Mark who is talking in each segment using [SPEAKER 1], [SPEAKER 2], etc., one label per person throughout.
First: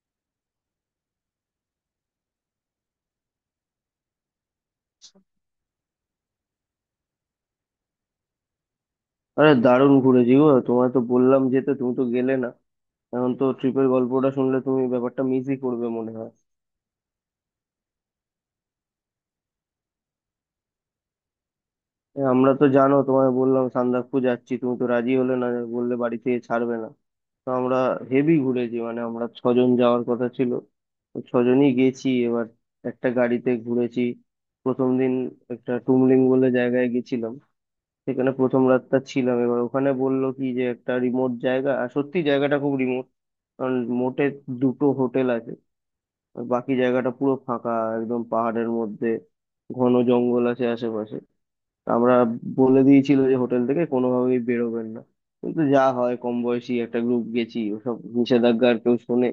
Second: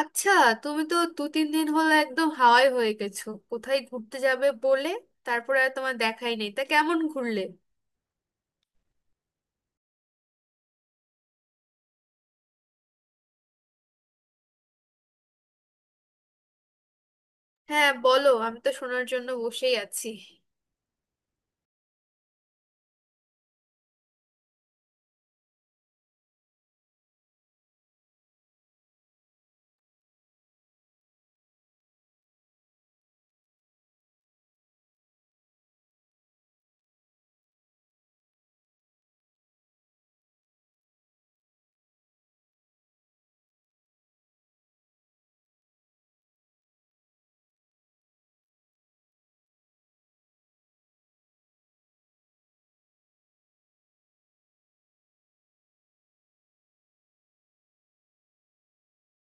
[SPEAKER 1] আচ্ছা, তুমি তো দু তিন দিন হলো একদম হাওয়াই হয়ে গেছো, কোথায় ঘুরতে যাবে বলে তারপরে আর তোমার দেখাই নেই। তা কেমন ঘুরলে?
[SPEAKER 2] আরে দারুণ ঘুরেছি গো, তোমায় তো বললাম যেতে, তুমি তো গেলে না। এখন তো ট্রিপের গল্পটা শুনলে তুমি ব্যাপারটা মিসই করবে মনে হয়।
[SPEAKER 1] হ্যাঁ, বলো, আমি তো শোনার জন্য বসেই আছি।
[SPEAKER 2] আমরা তো, জানো, তোমায় বললাম সান্দাকফু যাচ্ছি, তুমি তো রাজি হলে না, বললে বাড়ি থেকে ছাড়বে না। তো আমরা হেভি ঘুরেছি। মানে আমরা ছজন যাওয়ার কথা ছিল, তো ছজনই গেছি এবার। একটা গাড়িতে ঘুরেছি। প্রথম দিন একটা টুমলিং বলে জায়গায় গেছিলাম, সেখানে প্রথম রাতটা ছিলাম। এবার ওখানে বললো কি যে একটা রিমোট জায়গা, আর সত্যি জায়গাটা খুব রিমোট। কারণ মোটে দুটো হোটেল আছে, আর বাকি জায়গাটা পুরো ফাঁকা। একদম পাহাড়ের মধ্যে ঘন জঙ্গল আছে আশেপাশে। তা আমরা, বলে দিয়েছিল যে হোটেল থেকে কোনোভাবেই বেরোবেন না, কিন্তু যা হয়, কম বয়সী একটা গ্রুপ গেছি, ওসব নিষেধাজ্ঞা আর কেউ শোনে।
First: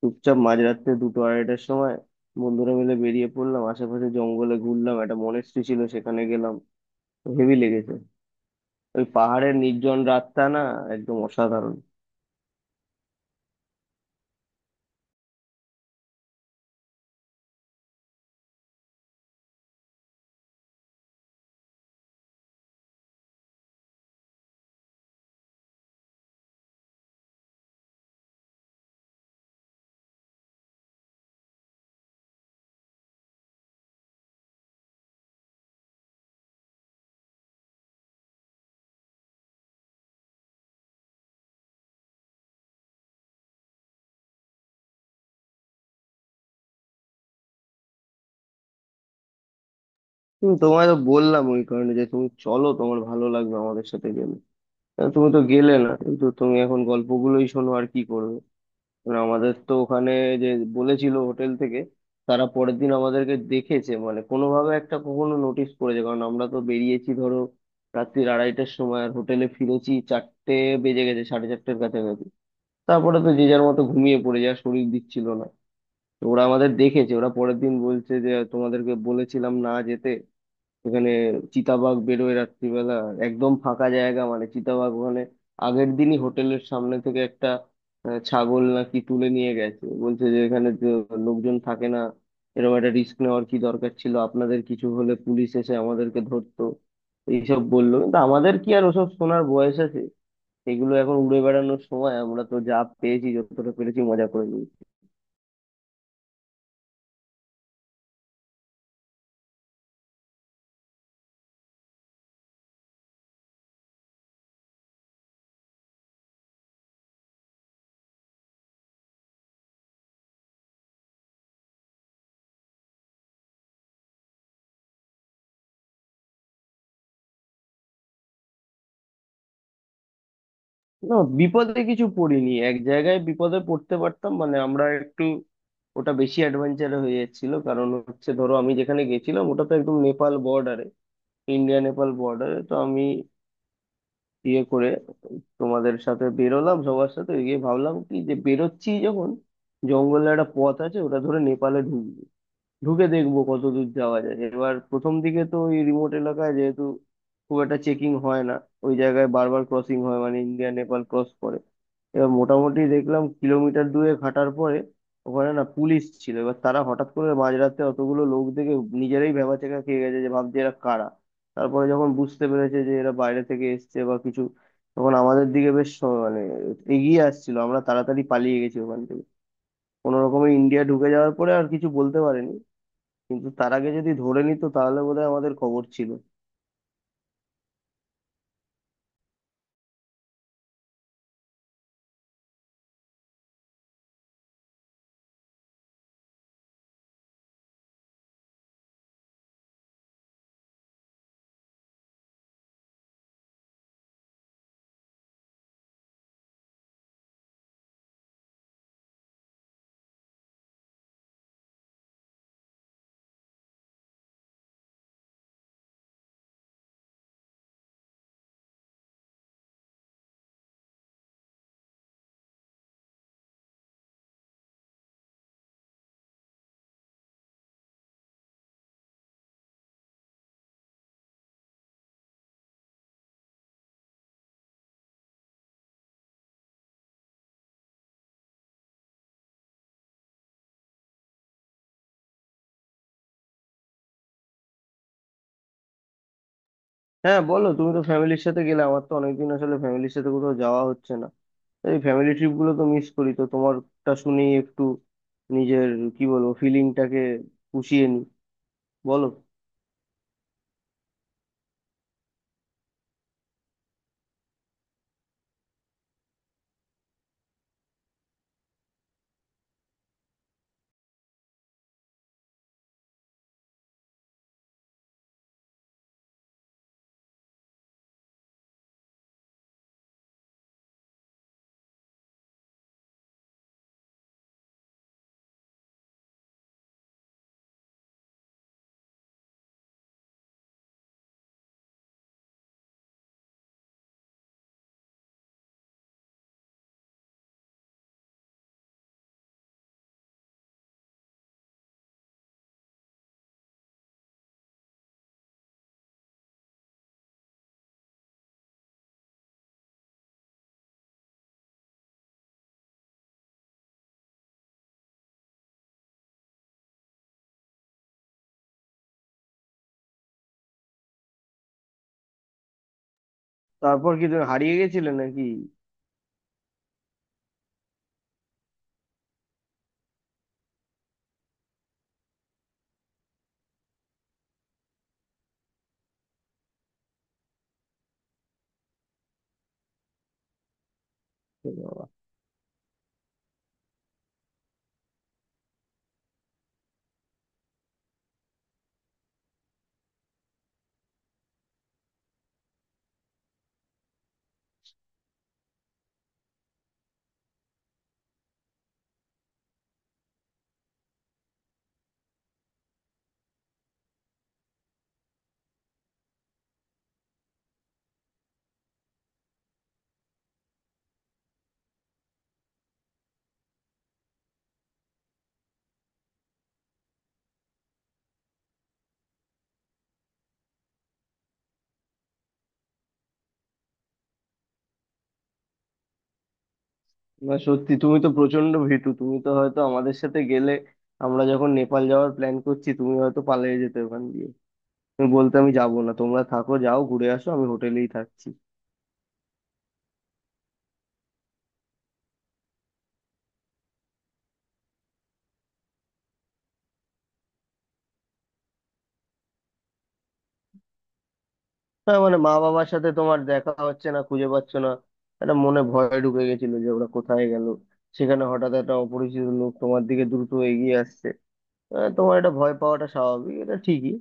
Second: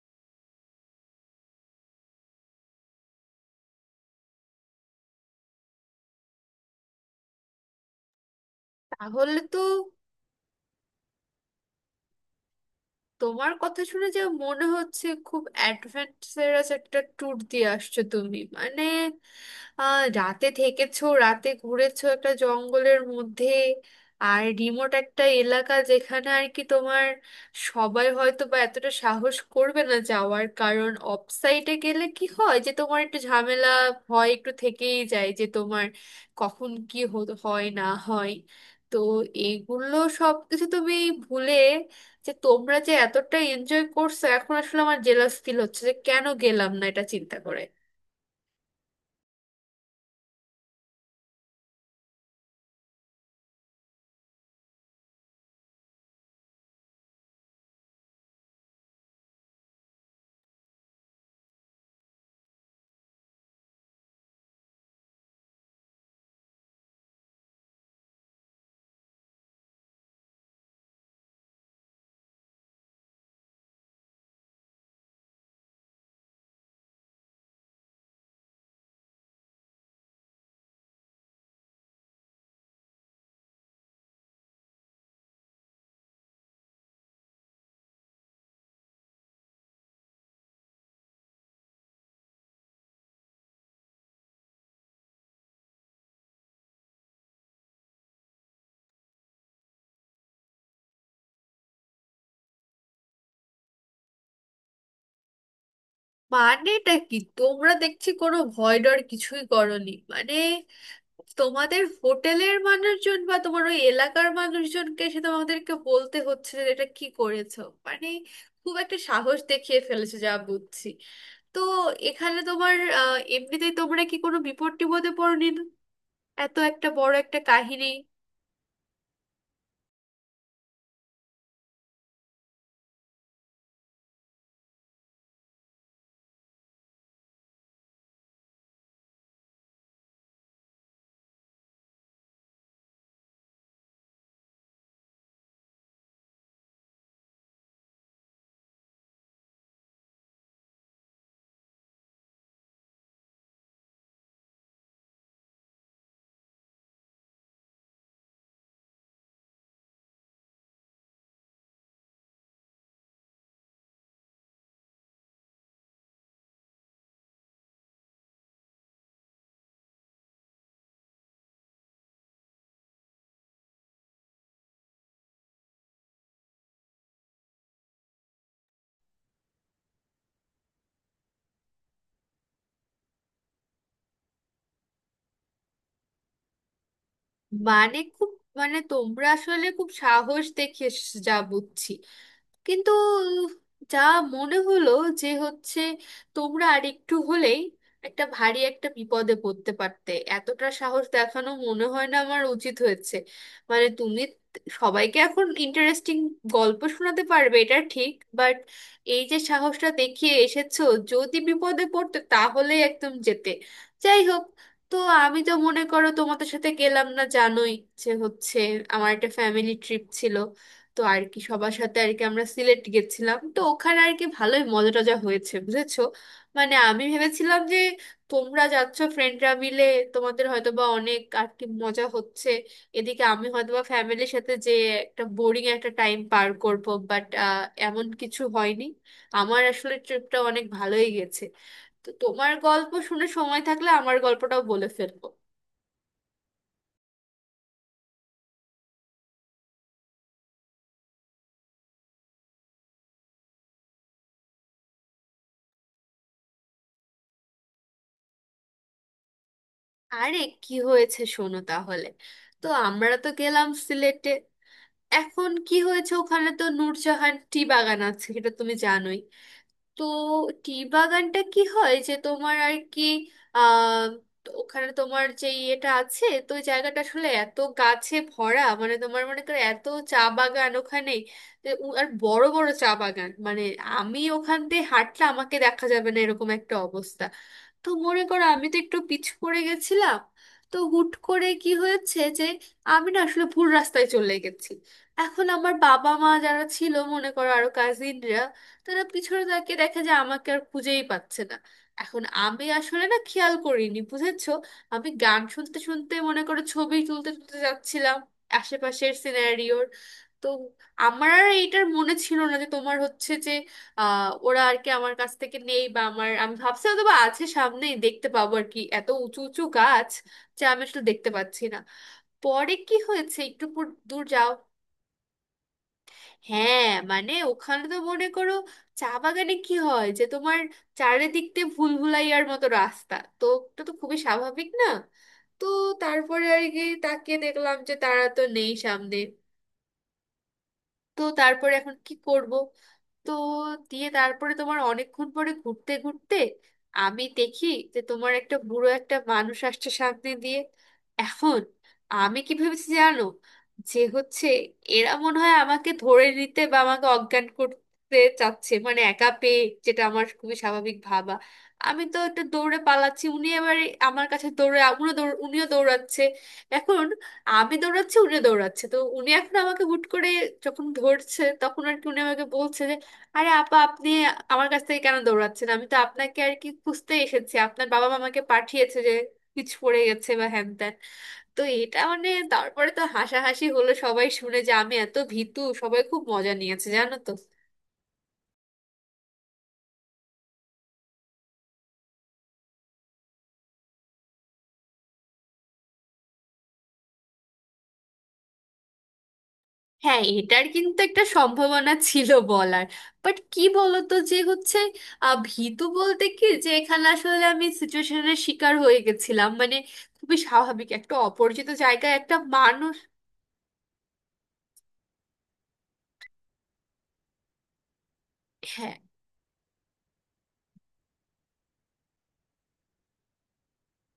[SPEAKER 2] চুপচাপ মাঝরাত্রে দুটো আড়াইটার সময় বন্ধুরা মিলে বেরিয়ে পড়লাম, আশেপাশে জঙ্গলে ঘুরলাম, একটা মনেস্ট্রি ছিল সেখানে গেলাম। হেভি লেগেছে। ওই
[SPEAKER 1] তাহলে
[SPEAKER 2] পাহাড়ের
[SPEAKER 1] তো
[SPEAKER 2] নির্জন রাতটা না একদম অসাধারণ।
[SPEAKER 1] তোমার কথা শুনে যা মনে হচ্ছে, খুব অ্যাডভেঞ্চারাস একটা ট্যুর দিয়ে আসছো তুমি, মানে রাতে থেকেছো, রাতে ঘুরেছো একটা জঙ্গলের মধ্যে। আর রিমোট একটা এলাকা যেখানে আর কি তোমার, সবাই হয়তো বা এতটা সাহস করবে না যাওয়ার। কারণ অফসাইটে গেলে কি হয় যে তোমার একটু ঝামেলা হয়, একটু থেকেই যায় যে তোমার কখন কি হয় না হয়। তো এগুলো সব কিছু তুমি ভুলে, যে তোমরা যে এতটা এনজয় করছো, এখন আসলে আমার জেলাস ফিল হচ্ছে যে কেন গেলাম না এটা চিন্তা করে।
[SPEAKER 2] তোমায় তো বললাম ওই কারণে যে তুমি চলো, তোমার ভালো লাগবে আমাদের সাথে গেলে। তুমি তো গেলে না, কিন্তু তুমি এখন গল্পগুলোই শোনো, আর কি করবে। মানে আমাদের তো ওখানে, যে বলেছিল হোটেল থেকে, তারা পরের দিন আমাদেরকে দেখেছে, মানে কোনোভাবে একটা কখনো নোটিস করেছে, কারণ আমরা তো বেরিয়েছি ধরো রাত্রির আড়াইটার সময়, আর হোটেলে ফিরেছি চারটে বেজে গেছে, সাড়ে চারটের কাছাকাছি। তারপরে তো যে যার মতো ঘুমিয়ে পড়ে, যা শরীর দিচ্ছিল না। তো ওরা আমাদের দেখেছে, ওরা পরের দিন বলছে যে তোমাদেরকে বলেছিলাম না যেতে, এখানে চিতাবাঘ বেরোয় রাত্রিবেলা, একদম ফাঁকা জায়গা, মানে চিতাবাঘ মানে আগের দিনই হোটেলের সামনে থেকে একটা ছাগল নাকি তুলে নিয়ে গেছে। বলছে যে এখানে তো লোকজন থাকে না, এরকম একটা রিস্ক নেওয়ার কি দরকার ছিল, আপনাদের কিছু হলে পুলিশ এসে আমাদেরকে ধরতো। এইসব বললো, কিন্তু আমাদের কি আর ওসব শোনার বয়স আছে? এগুলো এখন উড়ে বেড়ানোর সময়, আমরা তো যা পেয়েছি যতটা পেরেছি মজা করে নিই।
[SPEAKER 1] মানেটা কি, তোমরা দেখছি কোনো ভয় ডর কিছুই করনি। মানে তোমাদের হোটেলের মানুষজন বা তোমার ওই এলাকার মানুষজনকে এসে তোমাদেরকে বলতে হচ্ছে যে এটা কি করেছো। মানে খুব একটা সাহস দেখিয়ে ফেলেছো যা বুঝছি। তো এখানে তোমার, এমনিতেই তোমরা কি কোনো বিপদ টিপদে পড়নি না? এত একটা বড় একটা কাহিনী।
[SPEAKER 2] না, বিপদে কিছু পড়িনি। এক জায়গায় বিপদে পড়তে পারতাম, মানে আমরা একটু, ওটা বেশি অ্যাডভেঞ্চার হয়ে যাচ্ছিল। কারণ হচ্ছে ধরো, আমি যেখানে গেছিলাম ওটা তো একদম নেপাল বর্ডারে, ইন্ডিয়া নেপাল বর্ডারে। তো আমি ইয়ে করে তোমাদের সাথে বেরোলাম, সবার সাথে গিয়ে ভাবলাম কি, যে বেরোচ্ছি যখন, জঙ্গলে একটা পথ আছে ওটা ধরে নেপালে ঢুকবো, ঢুকে দেখবো কত দূর যাওয়া যায়। এবার প্রথম দিকে তো ওই রিমোট এলাকায় যেহেতু খুব একটা চেকিং হয় না, ওই জায়গায় বারবার ক্রসিং হয়, মানে ইন্ডিয়া নেপাল ক্রস করে। এবার মোটামুটি দেখলাম কিলোমিটার দুয়েক হাঁটার পরে ওখানে না পুলিশ ছিল। এবার তারা হঠাৎ করে মাঝরাতে অতগুলো লোক দেখে নিজেরাই ভ্যাবাচ্যাকা খেয়ে গেছে, যে ভাবছে এরা কারা। তারপরে যখন বুঝতে পেরেছে যে এরা বাইরে থেকে এসছে বা কিছু, তখন আমাদের দিকে বেশ মানে এগিয়ে আসছিল। আমরা তাড়াতাড়ি পালিয়ে গেছি ওখান থেকে, কোনো রকমে ইন্ডিয়া ঢুকে যাওয়ার পরে আর কিছু বলতে পারেনি। কিন্তু তার আগে যদি ধরে নিত তাহলে বোধহয় আমাদের খবর ছিল।
[SPEAKER 1] মানে খুব, মানে তোমরা আসলে খুব সাহস দেখিয়ে এসেছো যা বুঝছি। কিন্তু যা মনে হলো, যে হচ্ছে তোমরা আর একটু হলেই একটা ভারী একটা বিপদে পড়তে পারতে। এতটা সাহস দেখানো মনে হয় না আমার উচিত হয়েছে। মানে তুমি সবাইকে এখন ইন্টারেস্টিং গল্প শোনাতে পারবে এটা ঠিক। বাট এই যে সাহসটা দেখিয়ে এসেছো, যদি বিপদে পড়তে তাহলে একদম যেতে। যাই হোক। তো আমি তো মনে করো তোমাদের সাথে গেলাম না, জানোই যে হচ্ছে আমার একটা ফ্যামিলি ট্রিপ ছিল। তো আর কি সবার সাথে আর কি আমরা সিলেট গেছিলাম। তো ওখানে আর কি ভালোই মজা টজা হয়েছে, বুঝেছো। মানে আমি ভেবেছিলাম যে তোমরা যাচ্ছ ফ্রেন্ডরা মিলে, তোমাদের হয়তো বা অনেক আর কি মজা হচ্ছে, এদিকে আমি হয়তো বা ফ্যামিলির সাথে যে একটা বোরিং একটা টাইম পার করব। বাট এমন কিছু হয়নি, আমার আসলে ট্রিপটা অনেক ভালোই গেছে। তো তোমার গল্প শুনে, সময় থাকলে আমার গল্পটাও বলে ফেলবো।
[SPEAKER 2] হ্যাঁ বলো, তুমি তো ফ্যামিলির সাথে গেলে, আমার তো অনেকদিন আসলে ফ্যামিলির সাথে কোথাও যাওয়া হচ্ছে না। এই ফ্যামিলি ট্রিপ গুলো তো মিস করি, তো তোমারটা শুনেই একটু নিজের কি বলবো, ফিলিংটাকে পুষিয়ে নি। বলো।
[SPEAKER 1] আরে কি হয়েছে শোনো তাহলে। তো আমরা তো গেলাম সিলেটে। এখন কি হয়েছে, ওখানে তো নূরজাহান টি বাগান আছে, সেটা তুমি জানোই। তো টি বাগানটা কি হয় যে তোমার আর কি আহ তো ওখানে তোমার যে ইয়েটা আছে, তো ওই জায়গাটা আসলে এত গাছে ভরা, মানে তোমার মনে করো এত চা বাগান ওখানে, যে আর বড় বড় চা বাগান, মানে আমি ওখান দিয়ে হাঁটলে আমাকে দেখা যাবে না এরকম একটা অবস্থা। তো মনে করো আমি তো একটু পিচ পড়ে গেছিলাম। তো হুট করে কি হয়েছে যে আমি না আসলে ভুল রাস্তায় চলে গেছি। এখন আমার বাবা মা যারা ছিল, মনে করো আরো কাজিনরা, তারা পিছনে তাকিয়ে দেখে যে আমাকে আর খুঁজেই পাচ্ছে না। এখন আমি আসলে না খেয়াল করিনি, বুঝেছো। আমি গান শুনতে শুনতে মনে করো ছবি তুলতে তুলতে যাচ্ছিলাম আশেপাশের সিনারিওর। তো আমার আর এইটার মনে ছিল না যে তোমার হচ্ছে ওরা আর কি আমার কাছ থেকে নেই। বা আমার, আমি ভাবছি হয়তো বা আছে সামনেই দেখতে পাবো আর কি, এত উঁচু উঁচু গাছ যা আমি আসলে দেখতে পাচ্ছি না। পরে কি হয়েছে, একটু
[SPEAKER 2] তারপর কি,
[SPEAKER 1] দূর
[SPEAKER 2] তুমি
[SPEAKER 1] যাও।
[SPEAKER 2] হারিয়ে গেছিলে নাকি?
[SPEAKER 1] হ্যাঁ, মানে ওখানে তো মনে করো চা বাগানে কি হয় যে তোমার চারিদিক দিয়ে ভুলভুলাইয়ার মতো রাস্তা, তো ওটা তো খুবই স্বাভাবিক না। তো তারপরে আর কি তাকিয়ে দেখলাম যে তারা তো নেই সামনে। তো
[SPEAKER 2] এ
[SPEAKER 1] তারপরে এখন
[SPEAKER 2] বাবা।
[SPEAKER 1] কি করব। তো, দিয়ে তারপরে তোমার অনেকক্ষণ পরে ঘুরতে ঘুরতে আমি দেখি যে তোমার একটা বুড়ো একটা মানুষ আসছে সামনে দিয়ে। এখন আমি কি ভেবেছি জানো, যে হচ্ছে এরা মনে হয় আমাকে ধরে নিতে বা আমাকে অজ্ঞান করতে চাচ্ছে, মানে একা পেয়ে, যেটা আমার খুবই স্বাভাবিক ভাবা। আমি তো একটু দৌড়ে পালাচ্ছি, উনি এবারে আমার কাছে দৌড়ে, উনিও দৌড়াচ্ছে। এখন আমি দৌড়াচ্ছি, উনি দৌড়াচ্ছে। তো উনি এখন আমাকে হুট করে যখন ধরছে, তখন আর কি উনি আমাকে বলছে যে, আরে আপা, আপনি আমার কাছ থেকে কেন দৌড়াচ্ছেন, আমি তো আপনাকে আর কি খুঁজতে এসেছি, আপনার বাবা মামাকে পাঠিয়েছে যে কিছু পড়ে গেছে বা হ্যান ত্যান। তো এটা মানে, তারপরে তো হাসাহাসি হলো সবাই শুনে যে আমি এত ভীতু, সবাই খুব মজা নিয়েছে জানো তো।
[SPEAKER 2] না সত্যি, তুমি তো প্রচন্ড ভীতু। তুমি তো হয়তো আমাদের সাথে গেলে, আমরা যখন নেপাল যাওয়ার প্ল্যান করছি, তুমি হয়তো পালিয়ে যেতে ওখান দিয়ে। তুমি বলতে আমি যাবো না, তোমরা থাকো, যাও ঘুরে আসো, আমি হোটেলেই থাকছি।
[SPEAKER 1] হ্যাঁ, এটার কিন্তু একটা সম্ভাবনা ছিল বলার। বাট কি বলতো যে হচ্ছে, ভীতু বলতে কি যে এখানে আসলে আমি সিচুয়েশনের শিকার হয়ে গেছিলাম, মানে খুবই স্বাভাবিক একটা অপরিচিত জায়গায়
[SPEAKER 2] হ্যাঁ, মানে
[SPEAKER 1] একটা
[SPEAKER 2] মা বাবার
[SPEAKER 1] মানুষ।
[SPEAKER 2] সাথে তোমার দেখা হচ্ছে না, খুঁজে পাচ্ছ না, একটা মনে ভয় ঢুকে গেছিল যে ওরা কোথায় গেল, সেখানে হঠাৎ একটা
[SPEAKER 1] হ্যাঁ।
[SPEAKER 2] অপরিচিত লোক তোমার দিকে দ্রুত এগিয়ে আসছে। তোমার এটা ভয় পাওয়াটা স্বাভাবিক, এটা ঠিকই।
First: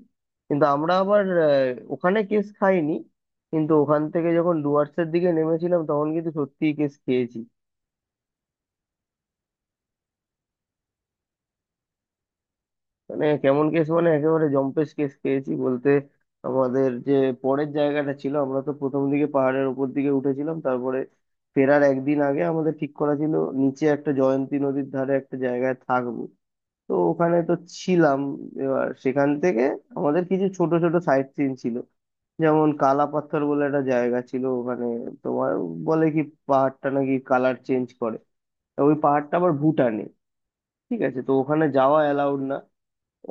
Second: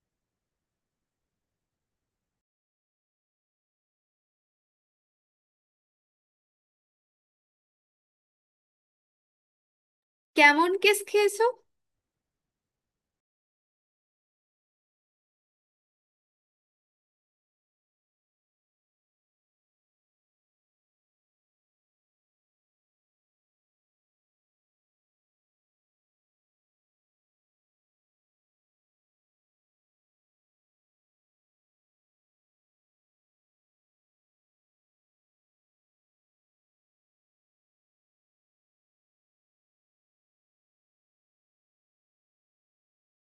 [SPEAKER 2] কিন্তু আমরা আবার, ওখানে কেস খাইনি, কিন্তু ওখান থেকে যখন ডুয়ার্সের দিকে নেমেছিলাম তখন কিন্তু সত্যিই কেস খেয়েছি।
[SPEAKER 1] কেমন কেস খেয়েছো?
[SPEAKER 2] মানে কেমন কেস মানে একেবারে জম্পেশ কেস পেয়েছি বলতে। আমাদের যে পরের জায়গাটা ছিল, আমরা তো প্রথম দিকে পাহাড়ের উপর দিকে উঠেছিলাম, তারপরে ফেরার একদিন আগে আমাদের ঠিক করা ছিল নিচে একটা জয়ন্তী নদীর ধারে একটা জায়গায় থাকবো। তো ওখানে তো ছিলাম। এবার সেখান থেকে আমাদের কিছু ছোট ছোট সাইট সিন ছিল, যেমন কালা পাথর বলে একটা জায়গা ছিল ওখানে। তোমার, বলে কি, পাহাড়টা নাকি কালার চেঞ্জ করে। তা ওই পাহাড়টা আবার ভুটানে, ঠিক আছে, তো ওখানে যাওয়া অ্যালাউড না,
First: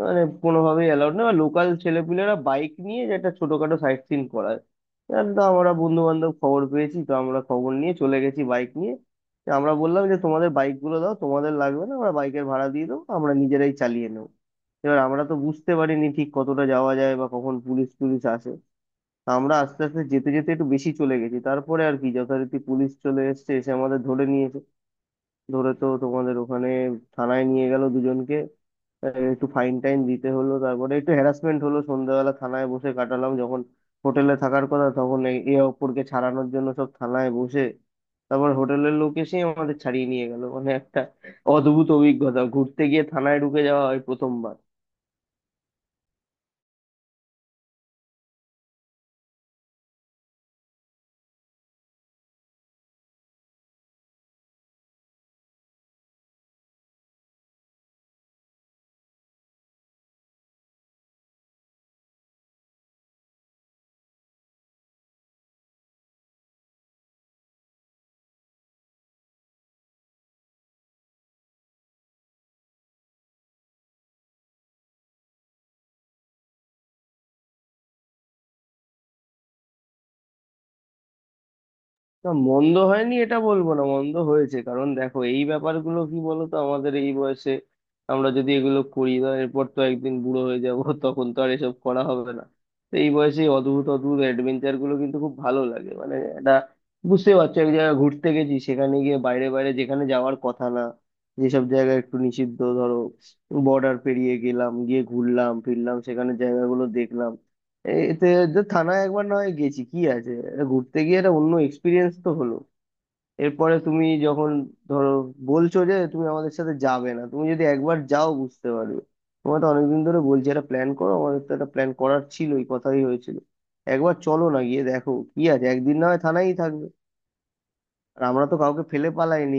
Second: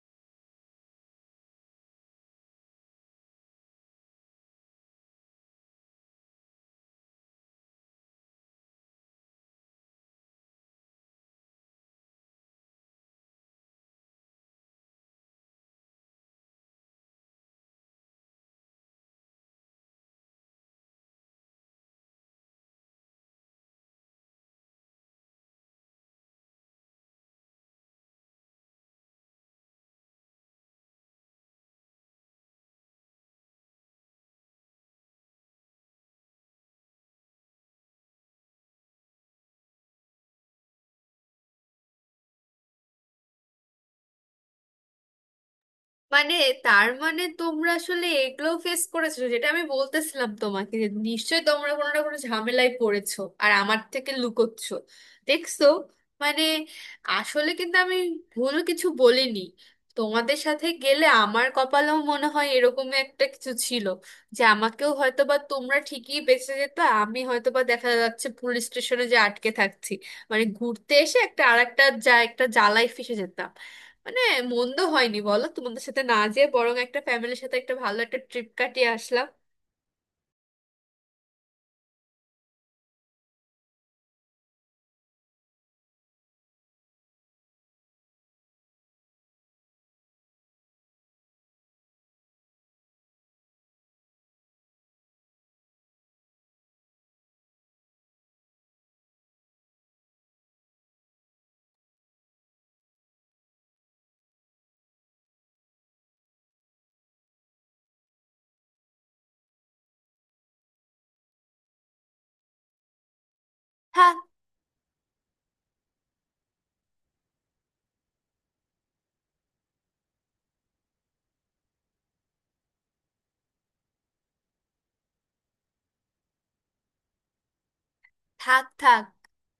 [SPEAKER 2] মানে কোনোভাবেই অ্যালাউড না। লোকাল ছেলেপুলেরা বাইক নিয়ে যে একটা ছোটখাটো সাইট সিন করায়, আর তো আমরা বন্ধু বান্ধব খবর পেয়েছি, তো আমরা খবর নিয়ে চলে গেছি বাইক নিয়ে। তো আমরা বললাম যে তোমাদের বাইক গুলো দাও, তোমাদের লাগবে না, আমরা বাইকের ভাড়া দিয়ে দেবো, আমরা নিজেরাই চালিয়ে নেবো। এবার আমরা তো বুঝতে পারিনি ঠিক কতটা যাওয়া যায় বা কখন পুলিশ টুলিশ আসে। তা আমরা আস্তে আস্তে যেতে যেতে একটু বেশি চলে গেছি, তারপরে আর কি যথারীতি পুলিশ চলে এসেছে, এসে আমাদের ধরে নিয়েছে। ধরে তো তোমাদের ওখানে থানায় নিয়ে গেল দুজনকে। আহ, একটু ফাইন টাইন দিতে হলো, তারপরে একটু হ্যারাসমেন্ট হলো, সন্ধ্যাবেলা থানায় বসে কাটালাম যখন হোটেলে থাকার কথা, তখন এ এ অপরকে ছাড়ানোর জন্য সব থানায় বসে। তারপর হোটেলের লোক এসে আমাদের ছাড়িয়ে নিয়ে গেল। মানে একটা অদ্ভুত অভিজ্ঞতা, ঘুরতে গিয়ে থানায় ঢুকে যাওয়া হয় প্রথমবার।
[SPEAKER 1] মানে তার মানে তোমরা আসলে এগুলো ফেস করেছো, যেটা আমি বলতেছিলাম তোমাকে যে নিশ্চয়ই তোমরা কোনো না কোনো ঝামেলায় পড়েছো আর আমার থেকে লুকোচ্ছ। দেখছো? মানে আসলে কিন্তু আমি ভুল কিছু বলিনি। তোমাদের সাথে গেলে আমার কপালেও মনে হয় এরকম একটা কিছু ছিল, যে আমাকেও হয়তোবা, তোমরা ঠিকই বেঁচে যেত, আমি হয়তোবা দেখা যাচ্ছে পুলিশ স্টেশনে যে আটকে থাকছি। মানে ঘুরতে এসে একটা আর একটা যা, একটা জ্বালায় ফেঁসে যেতাম। মানে মন্দ হয়নি বলো, তোমাদের সাথে না যেয়ে বরং একটা ফ্যামিলির সাথে একটা ভালো একটা ট্রিপ কাটিয়ে আসলাম।
[SPEAKER 2] না মন্দ হয়নি এটা বলবো, না মন্দ হয়েছে, কারণ দেখো এই ব্যাপারগুলো কি বলতো, আমাদের এই বয়সে আমরা যদি এগুলো করি, তো এরপর তো একদিন বুড়ো হয়ে যাব তখন তো আর এসব করা হবে না। তো এই বয়সে এই অদ্ভুত অদ্ভুত অ্যাডভেঞ্চার গুলো কিন্তু খুব ভালো লাগে। মানে এটা বুঝতে পারছো, এক জায়গায় ঘুরতে গেছি, সেখানে গিয়ে বাইরে বাইরে যেখানে যাওয়ার কথা না, যেসব জায়গা একটু নিষিদ্ধ ধরো, বর্ডার পেরিয়ে গেলাম, গিয়ে ঘুরলাম ফিরলাম, সেখানে জায়গাগুলো দেখলাম। এতে, তো থানায় একবার না হয় গেছি, কি আছে, এটা ঘুরতে গিয়ে একটা অন্য এক্সপিরিয়েন্স তো হলো। এরপরে তুমি
[SPEAKER 1] থাক,
[SPEAKER 2] যখন ধরো বলছো যে তুমি আমাদের সাথে যাবে না, তুমি যদি একবার যাও বুঝতে পারবে। তোমার তো অনেকদিন ধরে বলছি একটা প্ল্যান করো, আমাদের তো একটা প্ল্যান করার ছিল, এই কথাই হয়েছিল। একবার চলো না গিয়ে দেখো কি আছে, একদিন না হয় থানায়ই থাকবে। আর আমরা তো
[SPEAKER 1] থাক,
[SPEAKER 2] কাউকে
[SPEAKER 1] থাক।
[SPEAKER 2] ফেলে পালাইনি,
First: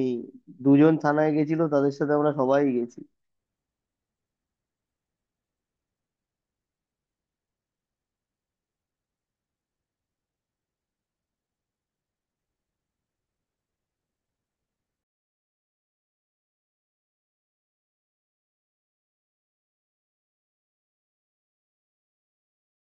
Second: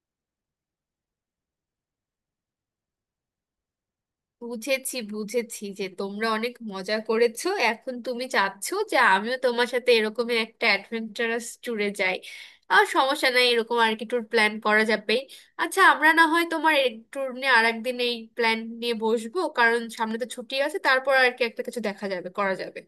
[SPEAKER 2] দুজন থানায় গেছিল তাদের সাথে আমরা সবাই গেছি।
[SPEAKER 1] বুঝেছি, বুঝেছি যে তোমরা অনেক মজা করেছো, এখন তুমি চাচ্ছো যে আমিও তোমার সাথে এরকম একটা অ্যাডভেঞ্চারাস ট্যুরে যাই। আর সমস্যা নাই, এরকম আর কি ট্যুর প্ল্যান করা যাবে। আচ্ছা, আমরা না হয় তোমার এই ট্যুর নিয়ে আর একদিন, এই প্ল্যান নিয়ে বসবো। কারণ সামনে তো ছুটি আছে, তারপর আর কি একটা কিছু দেখা যাবে, করা যাবে।